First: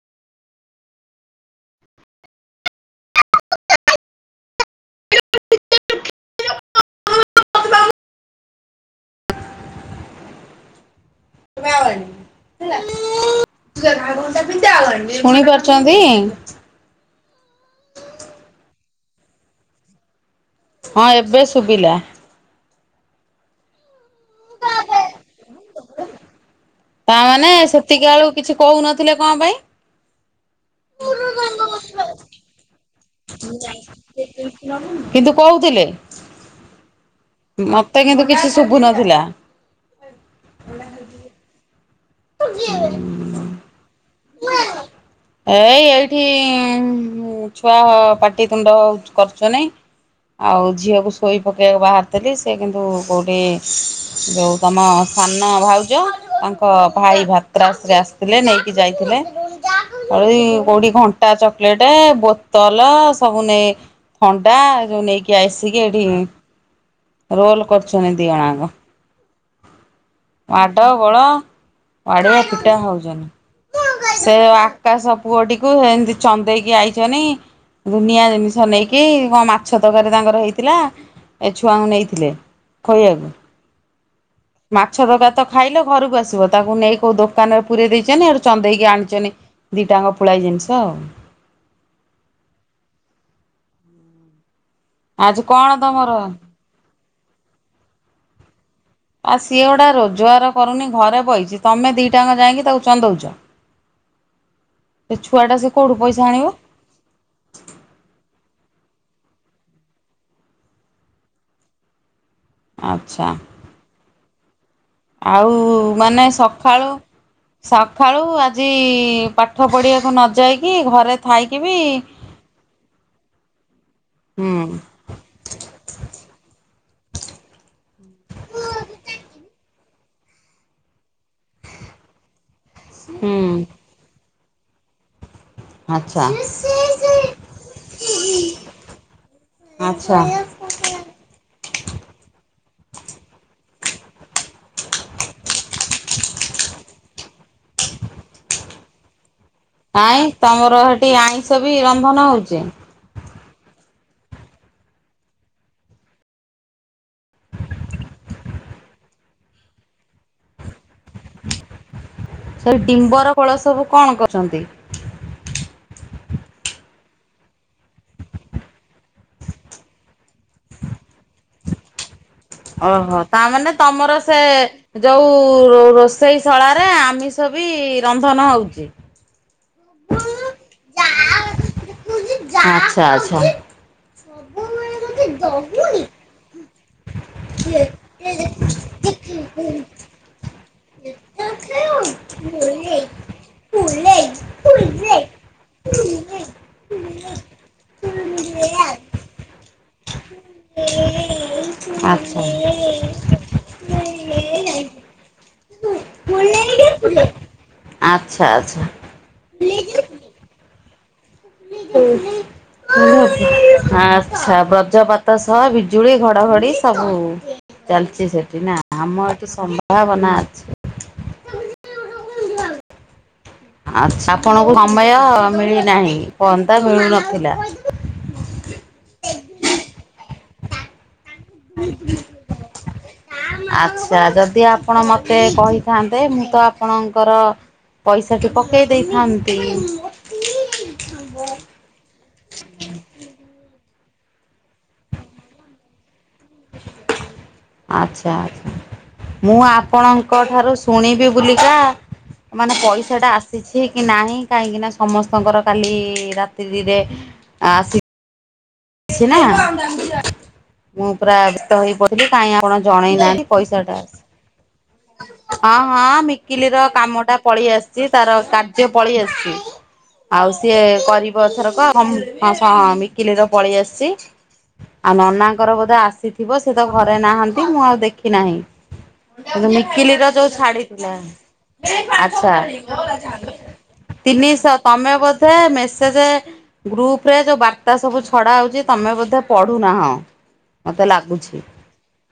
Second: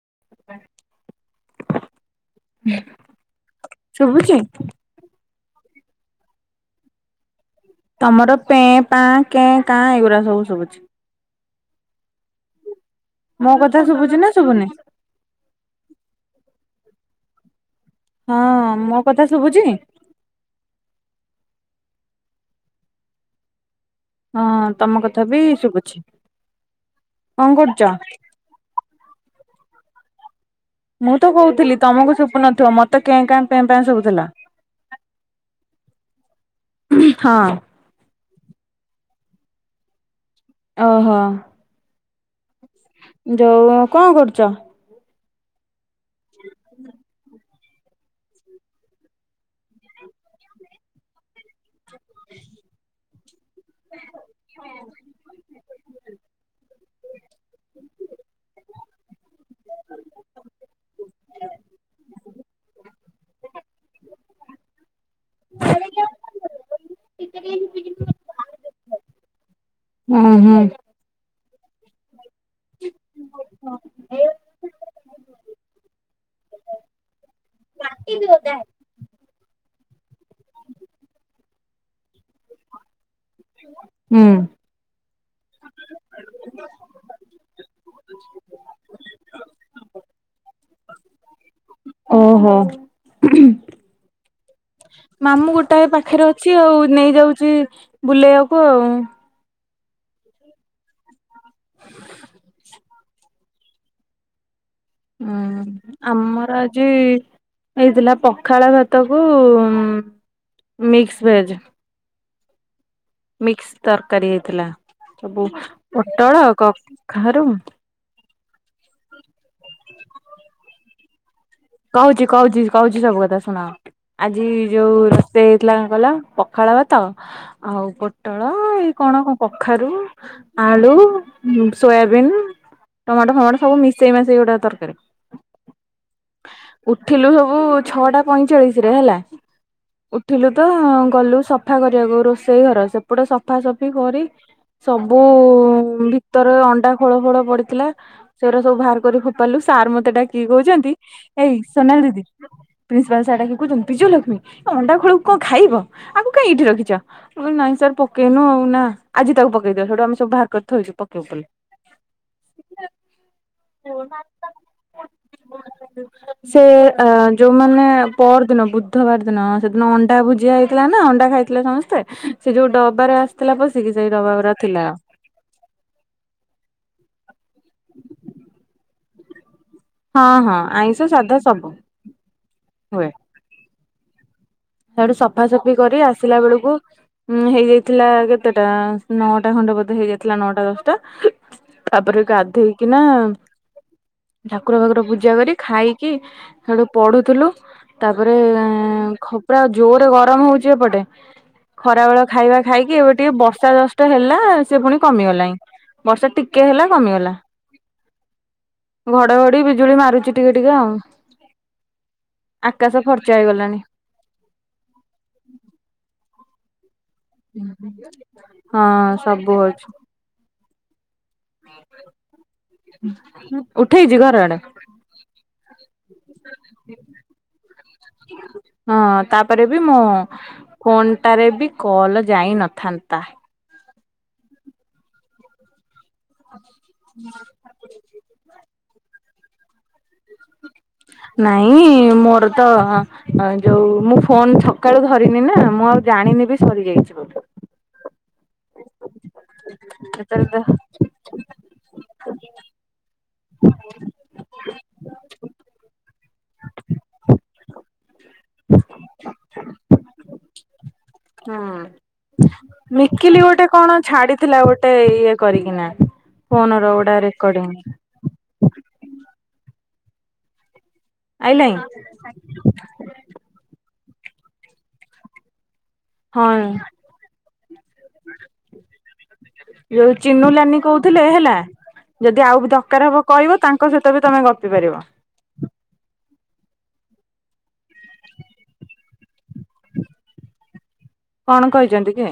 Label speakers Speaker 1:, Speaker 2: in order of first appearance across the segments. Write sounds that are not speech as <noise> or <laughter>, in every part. Speaker 1: ହ ହୁଁ, ଶୁଭୁଛି? ତମର ପେଁ ପାଁ କେଁ କାଁ ଏଇଗୁରା ସବୁ ଶୁଭୁଛି। ମୋ କଥା
Speaker 2: ତେ
Speaker 1: ଶୁଭୁଛି ନା
Speaker 2: ଆବଲା
Speaker 1: ଶୁଭୁନି
Speaker 2: ଶୁଣି ପାରୁଛନ୍ତି?
Speaker 1: ହଁଅ-ଅ ମୋ କଥା ଶୁଭୁଛି?
Speaker 2: ହଁ ଏବେ ଶୁଭିଲା।
Speaker 1: ହଁଅ-ଅ ତମ କଥା ବି ଶୁଗୁଛି।
Speaker 2: ତା ମାନେ ସେତିକି ବେଳୁ କିଛି କହୁ ନଥିଲେ କଣ ପାଇଁ?
Speaker 1: ମୁଁ ତ କହୁଥିଲି ତମକୁ ଶୁଭୁ ନଥିବ ମତେ କେଁ କାଁ ପେଁ ପାଁ ଶୁଭୁଥିଲା।
Speaker 2: <unintelligible>
Speaker 1: ଉହୁଁ
Speaker 2: ମତେ କିନ୍ତୁ କିଛି ଶୁଭୁ ନଥିଲା।
Speaker 1: ଓହୋ। ଯୋଉ କଣ କରୁଛ?
Speaker 2: ଏଇ ଏଇଠି ଇ ଛୁଆ ପାଟିିତୁଣ୍ଡଉ କରୁଛ ନାଇଁ ଆଉ ଝିଅକୁ ଶୋଇ ପକେ ବାହାରିଥିଲି ସେ କିନ୍ତୁ କେଉଁଠି ଯେଉଁ ତମ ସାନ ଭାଉଜ ତାଙ୍କ ହ ଭାଇ ଭାତ୍ରାସ ରେ ଆସିଥିଲେ ନେଇକି ଯାଇଥିଲେ। କୋଉଠି ଘଣ୍ଟା ଚକୋଲେଟ ବୋତଲ ସବୁ ନେଇ ଥଣ୍ଡା ଯୋଉ ନେଇକି ଆଇସିକି ଏଇଠି ରୋଲ କରଚନି ଦି ଅଣ ଆକ।
Speaker 1: ହୁଁ ହୁଁ
Speaker 2: ମାଡ ଗଳ। ପାଡ଼ଆ ପିଟା ହଉଛନ୍ତି। ସେ ଆକାଶ ପୁଅଟିକୁ ସେମତି ଚନ୍ଦେଇକି ଆଇଛନି। ଦୁନିଆ ଜିନିଷ ନେଇକି କଣ ମା ଛତକାରୀ ତାଙ୍କର ହେଇଥିଲା ଏ ଛୁଆଙ୍କୁ ନେଇଥିଲେ ଖୋଇବାକୁ।
Speaker 1: ହ।
Speaker 2: ମାଛତକରି ତ ଖାଇଲ ଘରକୁ ଆସିବ ତାକୁ ନେଇ କୋଉ ଦୋକାନରେ ପୁରୀଇ ଦେଇଛନ୍ତି ହେଠୁ ଚନ୍ଦେଇକି ଆଣିଛନ୍ତି। ଦିଟାଙ୍କ ପୋଳାଇ ଜିନିଷ ଆଉ।
Speaker 1: ଓହୋ।
Speaker 2: ଆଜି
Speaker 1: ମାମୁଁ
Speaker 2: କଣ
Speaker 1: ଗୋଟାଏ
Speaker 2: ତମର?
Speaker 1: ପାଖରେ ଅଛି ଆଉ ନେଇଯାଉଛି ବୁଲେଇବାକୁ ଆଉ।
Speaker 2: ଆ ସିଏ ଗୁଟା ରୋଜଗାର କରୁନି ଘରେ ବହିଛି ତମେ ଦିଟାଙ୍କା ଯାଇକି ତାକୁ ଚନ୍ଦଉଚ।
Speaker 1: ହୁଁ ଆମର ଆଜି ହେଇଥିଲା ପଖାଳ ଭା ତାକୁ ମିକ୍ସ ଭେଜ।
Speaker 2: ଆଚ୍ଛା।
Speaker 1: ମିକ୍ସ ତରକାରୀ ହେଇଥିଲା। ସବୁ
Speaker 2: ଆଉ ମାନେ
Speaker 1: ପୋଟଳ
Speaker 2: ସକାଳୁ
Speaker 1: କଖାରୁ
Speaker 2: ସକାଳୁ ଆଜି ପାଠ ପଢିବାକୁ ନ ଯାଇକି ଘରେ ଥାଇକି ବି
Speaker 1: କହୁଛି କହୁଛି କହୁଛି ସବୁ କଥା ଶୁଣ। ଆଜି
Speaker 2: ହୁଁ
Speaker 1: ଯୋଉ ରୋଷେଇ ହେଇଥିଲା କଣ କିଲ ପଖାଳ ଭାତ ତ ଆଉ ପୋଟଳ, ଏଇ କଣ କଣ କଖାରୁ, ଆଳୁ ସୋ ସୋୟାବିନ,
Speaker 2: ହୁଁ
Speaker 1: ଟମାଟୋ ଫମାଟୋ ସବୁ ମିଶେଇ ମାସେଇ ଗୋଟେ ତରକାରୀ।
Speaker 2: ଆଚ୍ଛା।
Speaker 1: ଉଠିଲୁ ସବୁ ଛଅଟା ପଇଁଚାଳିଶ ରେ ହେଲା।
Speaker 2: ଆଚ୍ଛା।
Speaker 1: ଉଠିଲୁ ତ ଗଲୁ ସଫା କରିବାକୁ ରୋଷେଇ ଘର ସେପଟା ସଫାସଫି କରି ସବୁ ଭିତରେ ଅଣ୍ଡା ଖୋଳ ଫୋଳ ପଡିଥିଲା ସେଟା ସବୁ ବାହାର କରି କିଲୁ ସାର୍ ମତେ
Speaker 2: କାଇଁ
Speaker 1: ଡାକିକି
Speaker 2: ତମର
Speaker 1: କହୁଛନ୍ତି
Speaker 2: ହେଠି ଆଇଁଷ
Speaker 1: ଏଇ
Speaker 2: ବି
Speaker 1: ସୋନାଲ
Speaker 2: ରନ୍ଧନ
Speaker 1: ଦିଦି
Speaker 2: ହଉଛି।
Speaker 1: ପ୍ରିନ୍ସିପାଲ ସାର୍ ଡାକିକି କହୁ ବିଜୟଲକ୍ଷ୍ମୀ ଅଣ୍ଡା ଖୋଳକୁ କଣ ଖାଇବ ଆଗ କାଇଁ ଏଇଠି ରଖିଛ ନାଇଁ ସାର୍ ପକେଇନୁ ଆଉ। ନା ଆଜି ତାକୁ ପକେଇଦିବା ସେଇଟୁ ଆମେ ସବୁ ବାହାର କରି ଥୋଇଛୁ ପକେଇବୁ ବୋଲି।
Speaker 2: ସେ ଡିମ୍ବର ଫଳ ସବୁ କଣ କରୁଛନ୍ତି?
Speaker 1: ସେ ଅ ଯୋଉମାନେ ପର ଦିନ ବୁଧବାର ଦିନ ସେଦିନ ଅଣ୍ଡା ଭୁଜିଆ ହେଇଥିଲା ନା। ଥଣ୍ଡା ଖାଇଥିଲେ ସମସ୍ତେ। ସେ ଯୋଉ ଡବାରେ
Speaker 2: ଓହୋ
Speaker 1: ଆସିଥିଲା
Speaker 2: ତାମାନେ
Speaker 1: ପଶିକି ସେଇ
Speaker 2: ତମର
Speaker 1: ଡବା
Speaker 2: ସେ
Speaker 1: ଗୁରା ଥିଲା।
Speaker 2: ଯୋଉ ରୋଷେଇ ଶଳାରେ ଆମ ଛ ବି ରନ୍ଧନ ହେଉଛି।
Speaker 1: ହଁ ହଁ ଆଇଁଷ ସାଧା ସବୁ
Speaker 2: ଆଚ୍ଛା।
Speaker 1: ହୁଏ। ସେଠୁ ସଫାସଫି କରି ଆସିଲା ବେଳକୁ ଉଁ ହେଇଯାଇଥିଲା କେତେଟା ନଅଟା ଖଣ୍ଡେ ବୋଧେ ହେଇଯାଇଥିଲା ନଅଟା ଦଶଟା। ତାପରେ ଗାଧେଇକି ନା ଠାକୁର ଭାକୁର ପୂଜା କରି ଖାଇକି ସେଠୁ ପଢୁଥିଲୁ। ତାପରେ ଖପୁରା ଜୋରେ ଗରମ ହଉଛି ଏପଟେ। ଖରା ବେଳ ଖାଇବା ଖାଇକି ଏବେ ଟିକେ ବର୍ଷା ଜଷ୍ଟ ହେଲା ସେ ପୁଣି କମିଗଲାଣି। ବର୍ଷା ଟିକେ ହେଲା କମିଗଲା।
Speaker 2: ଆଚ୍ଛା
Speaker 1: ଘଡଘଡି ବିଜୁଳି ମାରୁଛି ଟିକେ ଟିକେ ଆଉ ଆକାଶ
Speaker 2: <unintelligible>
Speaker 1: ଫର୍ଚା ହେଇଗଲାଣି
Speaker 2: ଆଛା ବ୍ରଜପାତ ସହ ବିଜୁଳି ଘଡଘଡି ସବୁ ଚାଲିଛି ସେଠି ନା
Speaker 1: ହଁ
Speaker 2: ଆମ ଏଠି ସମ୍ଭାବନା ଅଛି।
Speaker 1: ହ।
Speaker 2: ଆଛା ଆପଣଙ୍କୁ ସମୟ ମିଳୁ ନହିଁ। ଫୋନ ତ ମିଳୁନଥିଲା।
Speaker 1: ହଁ ତାପରେ ବି ମୁଁ ଫୋନ୍ ଟାରେ ବି କଲ ଯାଇ ନଥାନ୍ତା।
Speaker 2: ଆଚ୍ଛା ଯଦି ଆପଣ ମତେ କହିଥାନ୍ତେ, ମୁଁ ତ ଆପଣଙ୍କର ପଇସାଟି ପକା କହି ଦେଇ ଥାନ୍ତି।
Speaker 1: ନାଇଁ ମୋର ତ ଯୋଉ ମୁଁ ଫୋନ ସକାଳୁ ଧରିନି ନା ମୁଁ ଆଉ ଜାଣିନି ସରିଯାଇଛି ବୋଲି।
Speaker 2: ଆଚ୍ଛା ଆଚ୍ଛା ମୁଁ ଆପଣଙ୍କ
Speaker 1: ସେତେବେଳେ ତ
Speaker 2: ଠାରୁ ଶୁଣିବି ବୁଲିକା ମାନେ ପଇସା ଟା ଆସିଛି କି ନାହିଁ, କାହିଁକି ନା ସମସ୍ତଙ୍କର କାଲି ରାତ୍ରୀରେ ଆସି ଅଛି ନା। ମୁଁ ପୁରା ବ୍ୟତ
Speaker 1: ହୁଁ।
Speaker 2: ହେଇ ପଥିଲି କାଇହିଁ ଆପଣ ଜଣେଇ
Speaker 1: ମିକିଲି
Speaker 2: ନାହାନ୍ତି
Speaker 1: ଗୋଟେ
Speaker 2: ପଇସା
Speaker 1: କଣ
Speaker 2: ଟା
Speaker 1: ଛାଡିଥିଲା ଗୋଟେ ଇଏ
Speaker 2: ହଁ
Speaker 1: କରିକିନା
Speaker 2: ହଁ ମିକିଲି
Speaker 1: ଫୋନ
Speaker 2: ର କାମ
Speaker 1: ଗୋଟା
Speaker 2: ଟା ପଳେଇ
Speaker 1: ରେକର୍ଡିଂ
Speaker 2: ଆସିଛି, ତାର କାର୍ଯ୍ୟ ପଳେଇ ଆସିଛି ଆଉ ସିଏ କରିବ ଥର
Speaker 1: ଆଇଲାଇଁ
Speaker 2: କଉ ମିକିଲିର ପଳେଇ ଆସିଛି ଆଉ ନନାଙ୍କର ବୋ ଆସିଥିବ
Speaker 1: ହଁ
Speaker 2: ସେ ତ ଘରେ ନାହାନ୍ତି, ମୁଁ ଆଉ ଦେଖି ନାହିଁ। ମିକିଲିର ଯୋଉ
Speaker 1: ଚିନୁ ଲାନି
Speaker 2: ଛାଡି ଥିଲା
Speaker 1: କହୁଥିଲେ ହେଲା ଯଦି
Speaker 2: ଆଛା,
Speaker 1: ଆଉ ବି ଦରକାର ହବ କହିବ ତାଙ୍କ ସହିତ ବି ତମେ ଗପି
Speaker 2: ତିନିଶହ
Speaker 1: ପାରିବ
Speaker 2: ତମେ ବଧେ ସେ ଯେ ଗ୍ରୁପ ରେ ଯୋଉ ବାର୍ତ୍ତା ସବୁ ଛଡା ହଉଛି, ତମେ ବୋଧେ ପଢୁନାହ ମତେ ଲାଗୁଛି
Speaker 1: କଣ କହିଛନ୍ତି କି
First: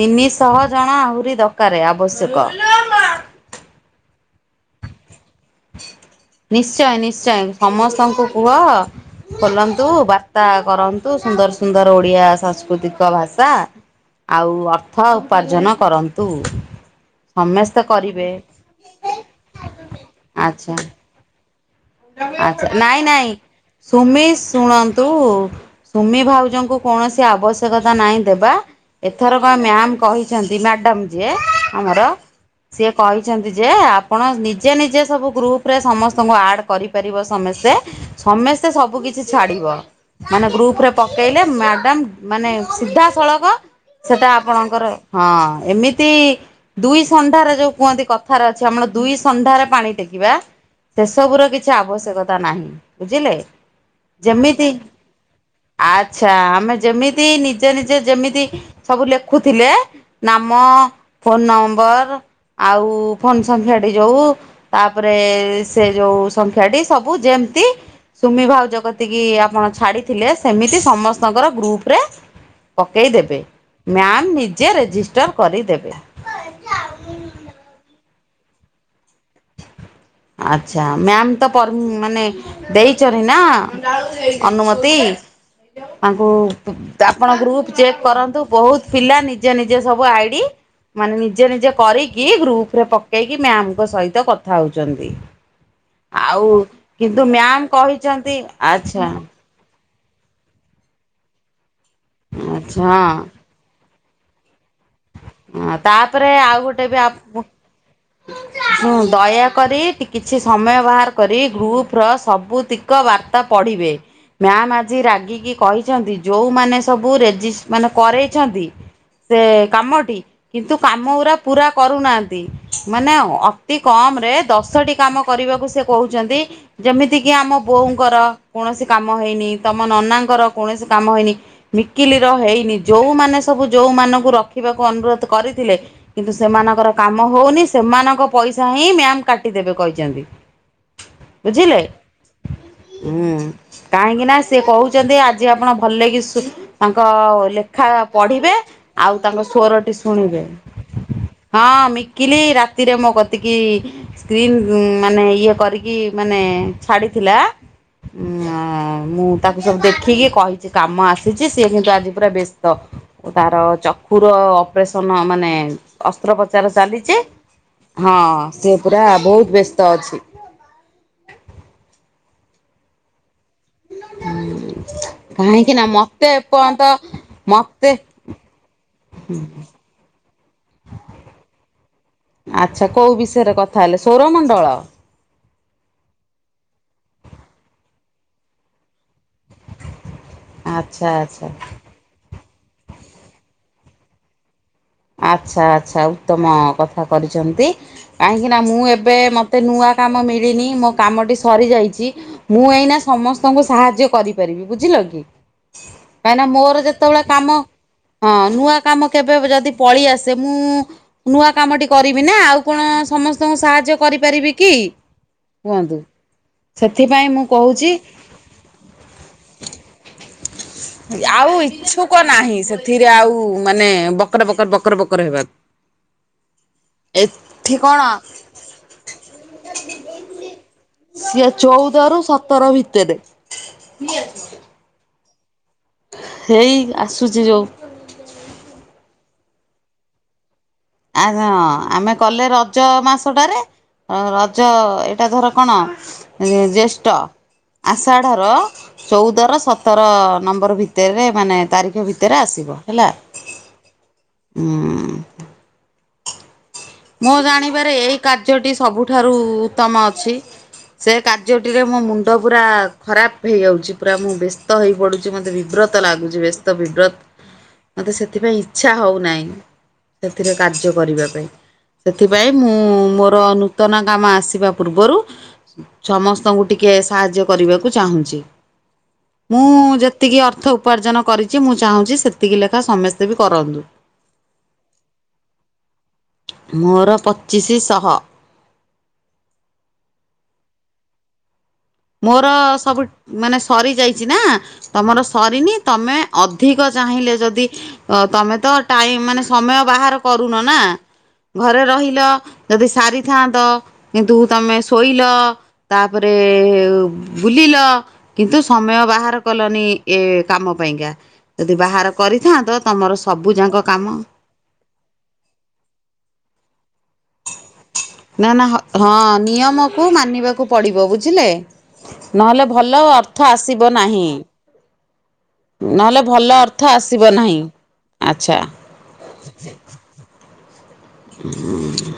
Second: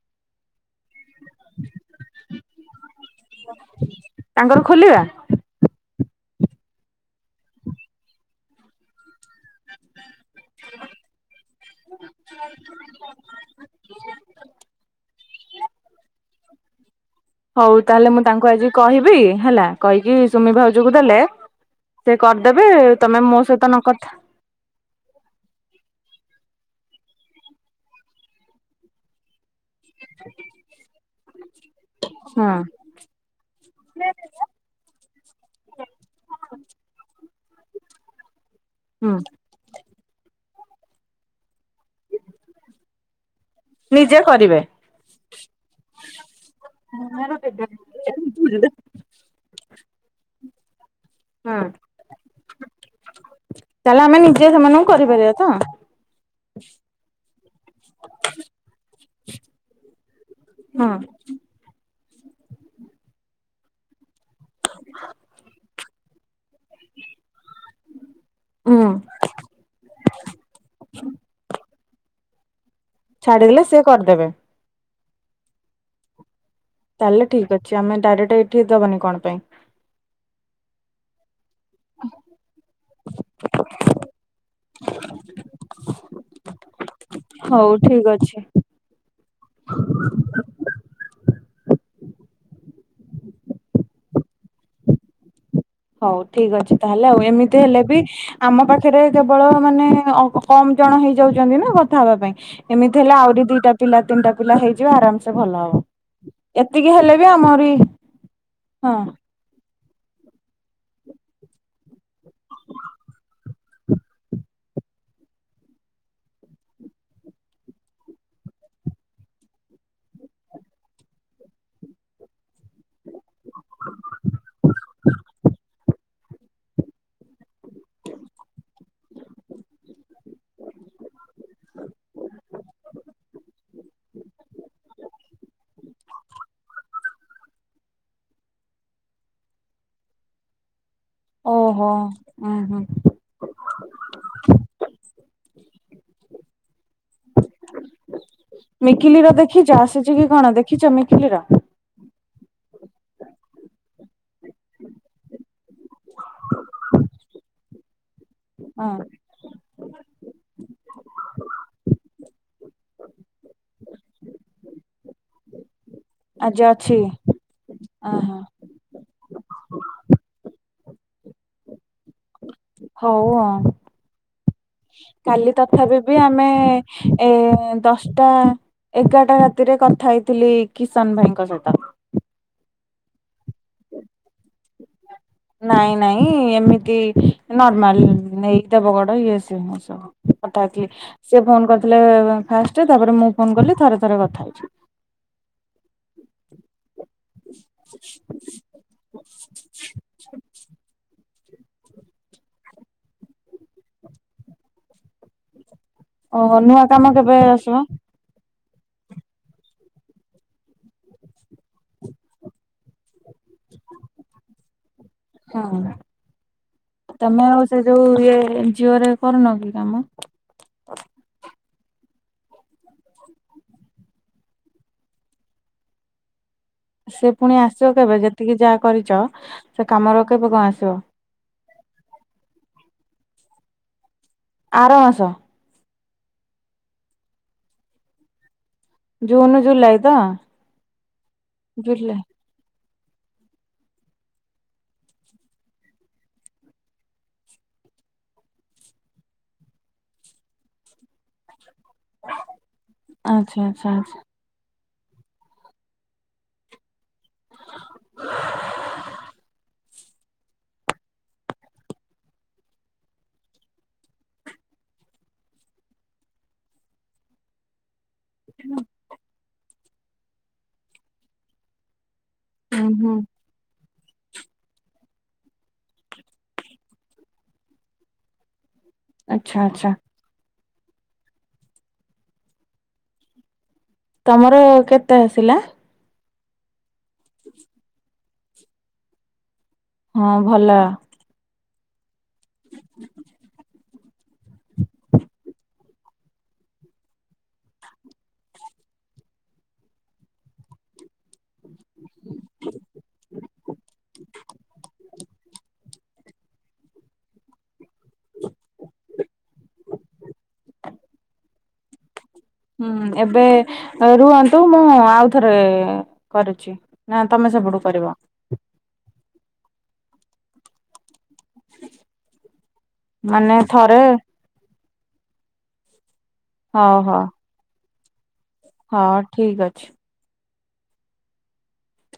Speaker 2: ତିନିଶ ଶହ ଜଣ ଆହୁରି ଦକ ଆବଶ୍ୟକ।
Speaker 1: ତାଙ୍କର ଖୋଲିବା?
Speaker 2: ନିଶ୍ଚୟ ନିଶ୍ଚୟ ସମସ୍ତଙ୍କୁ କୁହ ଖୋଲନ୍ତୁ ତା କରନ୍ତୁ ସୁନ୍ଦର ସୁନ୍ଦର ଓଡିଆ ସାଂସ୍କୃତିକ ଭାଷା ଆଉ ଅର୍ଥ ଉପାର୍ଜନ କରନ୍ତୁ।
Speaker 1: ହଉ
Speaker 2: ସମସ୍ତେ
Speaker 1: ତାହେଲେ ମୁଁ
Speaker 2: କରିବେ
Speaker 1: ତାଙ୍କୁ ଆଜି କହିବି, ହେଲା କହିକି ସୁମି ଭାଉଜକୁ ଦେଲେ ସେ
Speaker 2: ଆଛା
Speaker 1: କରିଦେବେ
Speaker 2: ନାଇଁ
Speaker 1: ତମେ
Speaker 2: ନାଇଁ
Speaker 1: ମୋ ସହିତ ନ କଥା
Speaker 2: ସୁମି ଶୁଣନ୍ତୁ, ସୁମି ଭାଉଜଙ୍କୁ କୌଣସି ଆବଶ୍ୟକତା ନାହିଁ ଦେବା ଏଥର ମ୍ୟାମ କହିଛନ୍ତି, ମ୍ୟାଡ଼ାମ ଯେ ଆମର
Speaker 1: ହଁ
Speaker 2: ସିଏ କହିଛନ୍ତି, ଯେ ଆପଣ ନିଜେ ନିଜେ ସବୁ ଗ୍ରୁପ ରେ ସମସ୍ତଙ୍କୁ ଆଡ କରିପାରିବ ସମସ୍ତେ ସମସ୍ତେ ସବୁ
Speaker 1: ହୁଁ
Speaker 2: କିଛି ଛାଡିବ ମାନେ ଗ୍ରୁପ ରେ ପକେଇଲେ ମ୍ୟାଡାମ ମାନେ ସିଧାସଳଖ
Speaker 1: ନିଜେ
Speaker 2: ସେଟା
Speaker 1: କରିବେ
Speaker 2: ଆପଣଙ୍କର ହଁ ଏମିତି ଦୁଇ ସନ୍ଧ୍ୟାରେ ଯୋଉ କୁହନ୍ତି, କଥାର
Speaker 1: ହୁଁ
Speaker 2: ଅଛି ଆମର ଦୁଇ ସନ୍ଧ୍ୟାରେ ପାଣି ଟେକିବା ସେସବ କି ଆବ୍ୟକତା ନାହିଁ ବୁଝିଲେ,
Speaker 1: ତାହେଲେ ଆମେ ନିଜେ
Speaker 2: ଯେମିତି
Speaker 1: ସେମାନଙ୍କୁ କରିପାରିବା ତ
Speaker 2: ଆଛା, ଆମେ ଯେମିତି ନିଜେ ନିଜେ ଯେମିତି ସବୁ ଲେଖୁଥିଲେ ଆମ
Speaker 1: ହଁ
Speaker 2: ଫୋନ ନମ୍ବର ଆ ଯ ତାପରେ ସେ ଯୋଉ ଡ଼ି, ସବୁ ଯେମିତି ସୁମି ଭାଉଜ
Speaker 1: ହୁଁ
Speaker 2: କତିକି ଆପଣ ଛାଡିଥିଲେ, ସେମିତି ସମସ୍ତଙ୍କର ଗ୍ରୁପ ରେ ପକାଇଦେବେ
Speaker 1: ଛାଡିଦେଲେ ସିଏ କରିଦେବେ
Speaker 2: ମ୍ୟାମ୍ ନିଜେ ରେଜିଷ୍ଟର୍ କରିଦେବେ।
Speaker 1: ତାହେଲେ ଠିକ୍ ଅଛି, ଆମେ ଡାଇରେକ୍ଟ ଏଇଠି ଦବାନି କଣ ପାଇଁ।
Speaker 2: ଆଛା ମ୍ୟମ୍ ମାନେ ଦେଇଛନ ନା ଅନୁମତି ତାଙ୍କୁ ଆପଣ
Speaker 1: ହଉ
Speaker 2: ଗ୍ରୁପ ଚେକ୍
Speaker 1: ଠିକ ଅଛି
Speaker 2: କରନ୍ତୁ, ବହୁତ ପିଲା ନିଜ ନିଜ ସବୁ ଆଇଡି ମାନେ ନିଜେ ନିଜେ କରିକି ଗ୍ରୁପ ରେ ପକେଇକି ମ୍ୟାମଙ୍କ ସହିତ କଥା ହଉଚନ୍ତି।
Speaker 1: ହଉ ଠିକ ଅଛି ତାହେଲେ ଆଉ ଏମିତି ହେଲେ ବି
Speaker 2: କହିଛନ୍ତି
Speaker 1: ଆମ ପାଖେରେ
Speaker 2: ଆଚ୍ଛା
Speaker 1: କେବଳ ମାନେ ଅକମ୍ ଜଣ ହେଇଯାଉଚନ୍ତି ନା କଥା ହେବା ପାଇଁ
Speaker 2: ଆଚ୍ଛା
Speaker 1: ଏମିତି ହେଲେ ଆହୁରି ଦିଟା ପିଲା ତିନିଟା ପିଲା ହେଇ
Speaker 2: ହଁ ତାପରେ ଆଉ ଗୋଟେ ବି
Speaker 1: ହେଲେ
Speaker 2: ଆପୁ
Speaker 1: ଆମରି
Speaker 2: ହଁ ଦୟାକରି କିଛି ସମୟ ବାହାର କରି ଗ୍ରୁପ ର ସବୁତିକ ବାର୍ତ୍ତା ପଢିବେ ମ୍ୟାାମ ଆଜି ରାଗିକି କହିଛନ୍ତି ଯୋଉମାନେ ସବୁ ରେଜିଶ୍ ମାନେ କରେଇଛନ୍ତି। ଦି ସେ କାମଟ କିନ୍ତୁ କାମ ଉରା ପୁର କରୁନାହାନ୍ତି ମାନେ ଅତି କମ୍ ରେ ଦଶଟି କା କାମ କରିବାକୁ ସେ କହୁଚନ୍ତି ଯେମିତି କି ଆମ ବୋଉଙ୍କର କୌଣସି କାମ ହେଇନି ତମ ନ ନନା ଙ୍କର କୌଣସି କାମ ହେଇନି ମିକିଲି ର ହେଇନି ଯୋଉମାନେ ସବୁ ଯୋଉ ମାନଙ୍କୁ ରଖିବା ଅନୁରୋଧ କରିଥିଲେ କିନ୍ତୁ ସେମାନଙ୍କର କାମ ହଉନି ସେମାନଙ୍କ ପଇସା ହିଁ ମ୍ୟାାମ୍ କାଟିଦେବେ କହିଚନ୍ତି। ବୁଝିଲେ
Speaker 1: ଓହୋ।
Speaker 2: ହୁଁ କାହିଁକି ନା ସେ କହୁଚନ୍ତି ଆଜ ଆ ଆପଣ ଭଲେକି ସୁ ତାଙ୍କ ଲେଖା ପଢିବେ ଆଉ
Speaker 1: ମିକିଲିର
Speaker 2: ତାଙ୍କସୁ
Speaker 1: ଦେଖିଛ
Speaker 2: ଫୋରଟି
Speaker 1: ଆସିଛି କି
Speaker 2: ଶୁଣିବେ
Speaker 1: କଣ ଦେଖିଛ ମିକିଲିର?
Speaker 2: ହଁମି ମିକିଲି ରାତିରେ ମୋ କତିକି ସ୍କ୍ରିନ୍ ମାନେ ଇଏ କରିକି ମାନେ ଛାଡି
Speaker 1: ହଁ
Speaker 2: ମୁଁ ତାକୁ ସବୁ ଦେଖ ଦେଖିକି କହିଛି କାମ ଆସିଛି ସିଏ କିନ୍ତୁ ଆଜି ପୁରା ବ୍ୟସ୍ତ ତାର ପୁର ଅପରେସନ ମାନେ
Speaker 1: ଆଜି
Speaker 2: ଅସ୍ତ୍ରୋପଚାର
Speaker 1: ଅଛି
Speaker 2: ଚାଲିଛ ହଁ
Speaker 1: ଅହୋ
Speaker 2: ସେ ଯା ବହୁତ ବ୍ୟସ୍ତ ଅଛି।
Speaker 1: ହଉ ଆଉ। କାଲି
Speaker 2: କାହିଁକି ନା
Speaker 1: ତଥାପି ବି
Speaker 2: ମତେ
Speaker 1: ଆମେ
Speaker 2: ଏପର୍ଯ୍ୟନ୍ତ
Speaker 1: ଏ
Speaker 2: ମତେ
Speaker 1: ଦଶଟା ଏଗାରଟା ରାତିରେ କଥା ହେଇଥିଲି କିଶନ ଭାଇଙ୍କ ସହିତ।
Speaker 2: ଆଚ୍ଛା କୋଉ ବିଷୟରେ କଥା ହେଲେ ସୌରମଣ୍ଡଳ?
Speaker 1: ନାଇଁ ନାଇଁ ଏମିତି ନର୍ମାଲ ନେଇଦବ ଗଡ ଇଏ ସ ହ ସବୁ। କଥା ହେଇଥିଲି
Speaker 2: ଆଚ୍ଛା
Speaker 1: ସେ
Speaker 2: ଆଚ୍ଛା।
Speaker 1: ଫୋନ କରିଥିଲେ ଫାଷ୍ଟ ତାପରେ ମୁଁ ଫୋନ କଲି ଥରେ ଥରେ କଥା ହେଇଛି।
Speaker 2: ଆଚ୍ଛା ଆଚ୍ଛା ଉତ୍ତମ କଥା କରିଛନ୍ତି କାହିଁକି ନା ମୁଁ ଏବେ ମତେ ନୂଆ କାମ ମିଳିନି ମୋ କାମ ଟି ସରିଯାଇଛି ମୁଁ ଏଇନା ସମସ୍ତଙ୍କୁ ସାହାଯ୍ୟ କରିପାରିବି ବୁଝିଲ କି? କାହିଁକି ନା
Speaker 1: ଓହୋ
Speaker 2: ମୋର
Speaker 1: ନୂଆ
Speaker 2: ଯେତେବେଳେ
Speaker 1: କେବେ
Speaker 2: କାମ
Speaker 1: ଆସିବ
Speaker 2: ହଁ ନୂଆ କାମ କେବେ ଯଦି ପଳେଇଆସେ ମୁଁ ନୂଆ କାମଟି କରିବି ନା ଆଉ କଣ ସମସ୍ତଙ୍କୁ ସାହାଯ୍ୟ କରିପାରିବି କି?
Speaker 1: ହଁ।
Speaker 2: କୁହନ୍ତୁ ସେଥିପାଇଁ ମୁଁ
Speaker 1: ତମେ ଆଉ ସେ
Speaker 2: କହୁଛି
Speaker 1: ଯୋଉ ଇଏ ଏନଜିଓରେ କରୁନ କି କାମ?
Speaker 2: ଆଉ ଇଛୁକ ନାହିଁ ସେଥିରେ ଆଉ ମାନେ ବକର ବକର ବକର ବକର ହେବାକୁ।
Speaker 1: ସେ ପୁଣି
Speaker 2: ଏଠି
Speaker 1: ଆସିବ କେବେ
Speaker 2: କଣ
Speaker 1: ଯେତିକି ଯାହା କରିଛ ସେ କାମର କେବେ କଣ ଆସିବ?
Speaker 2: ସାତେ ରୁ ସତର ଭିତରେ।
Speaker 1: ଆର ମାସ।
Speaker 2: ଏଇ ଆସୁଛି ଯୋଉ।
Speaker 1: ଜୁନ ଜୁଲାଇ ତ?
Speaker 2: ଆ ହ ଆମେ
Speaker 1: ଜୁଲାଇ
Speaker 2: କଲେ ର ରଜ ମାସଟାରେ ରଜ ଏଇଟା ଧର କଣ ଜେଷ୍ଠ। ଆଷାଢ ର ଚଉଦର ସତର ନମ୍ବର ଭିତରେ ମାନେ ତାରିଖ ଭିତରେ ଆସିବ ହେଲା।
Speaker 1: ଆଚ୍ଛା ଆଚ୍ଛା ଆଚ୍ଛା
Speaker 2: ମୁଁ ଜାଣିବାରେ ଏଇ କାର୍ଯ୍ୟଟି ସବୁଠାରୁ ଉତ୍ତମ ଅଛି। ସେ କାର୍ଯ୍ୟଟିରେ ମୋ ମୁଣ୍ଡ ପୁରା ଖରାପ ହେଇଯାଉଛି ପୁରା ମୁଁ ବ୍ୟସ୍ତ ହେଇ ପଡୁଛି ମତେ ବିବ୍ରତ ଲାଗୁଛି ବ୍ୟସ୍ତ ବିବ୍ରତ।
Speaker 1: ଁ
Speaker 2: ମୋତେ ସେଥିପାଇଁ ଇଚ୍ଛା ହଉନାହିଁ ସେଥିରେ କାର୍ଯ୍ୟ କରିବା ପାଇଁ। ସେଥିପାଇଁ ମୁଁ
Speaker 1: ହୁଁ ହୁଁ
Speaker 2: ମୋର ନୂତନ କାମ ଆସିବା ପୂର୍ବରୁ ସମସ୍ତଙ୍କୁ ଟିକେ ସାହାଯ୍ୟ କରିବାକୁ ଚାହୁଁଛି।
Speaker 1: ଆଚ୍ଛା
Speaker 2: ମୁଁ
Speaker 1: ଆଚ୍ଛା
Speaker 2: ଯେତିକି ଅର୍ଥ ଉ ଉପାର୍ଜନ କରିଛି ମୁଁ ଚାହୁଁଛି ସେତିକି ଲେଖା ସମସ୍ତେ ବି କରନ୍ତୁ।
Speaker 1: ତମର କେତେ ଆସିଲା?
Speaker 2: ମୋର ପଚିଶି ଶହ।
Speaker 1: ହଁ ଭଲ।
Speaker 2: ମୋର ସବୁ ମାନେ ସରି ଯାଇଛି ନା ତମର ସରିନି ତମେ ଅଧିକ ଚାହିଁଲେ ଯଦି ତମେ ତ ଟାଇମ ମାନେ ସମୟ ବାହାର କରୁନ ନା। ଘରେ ରହିଲ ଯଦି ସାରିଥାନ୍ତ, କିନ୍ତୁ ତମେ ଶୋଇଲ ତାପରେ ହୁଁ- ହୁଁ। ଉଁ ବୁଲିଲ କିନ୍ତୁ ସମୟ ବାହାର କଲନି ଏ କାମ ପାଇଁକା। ଯଦି ବାହାର କରିଥାନ୍ତ
Speaker 1: ହୁଁ
Speaker 2: ତମର
Speaker 1: ଏବେ
Speaker 2: ସବୁ ଯାକ କାମ
Speaker 1: ରୁହନ୍ତୁ ମୁଁ ଆଉଥରେ କରୁଛି ନା ତମେ ସେପଟୁ କରିବ?
Speaker 2: ନା ନା ହଁ ନିୟମକୁ ମାନିବାକୁ ପଡ଼ିବ ବୁଝିଲେ। ନହେଲେ ଭଲ ଅର୍ଥ
Speaker 1: ମାନେ
Speaker 2: ଆସିବ
Speaker 1: ଥରେ
Speaker 2: ନାହିଁ। ନହେଲେ ଭଲ ଅର୍ଥ ଆସିବ ନାହିଁ। ଆଚ୍ଛା
Speaker 1: ହଁ ଠିକ ଅଛି।
Speaker 2: ଉଁ।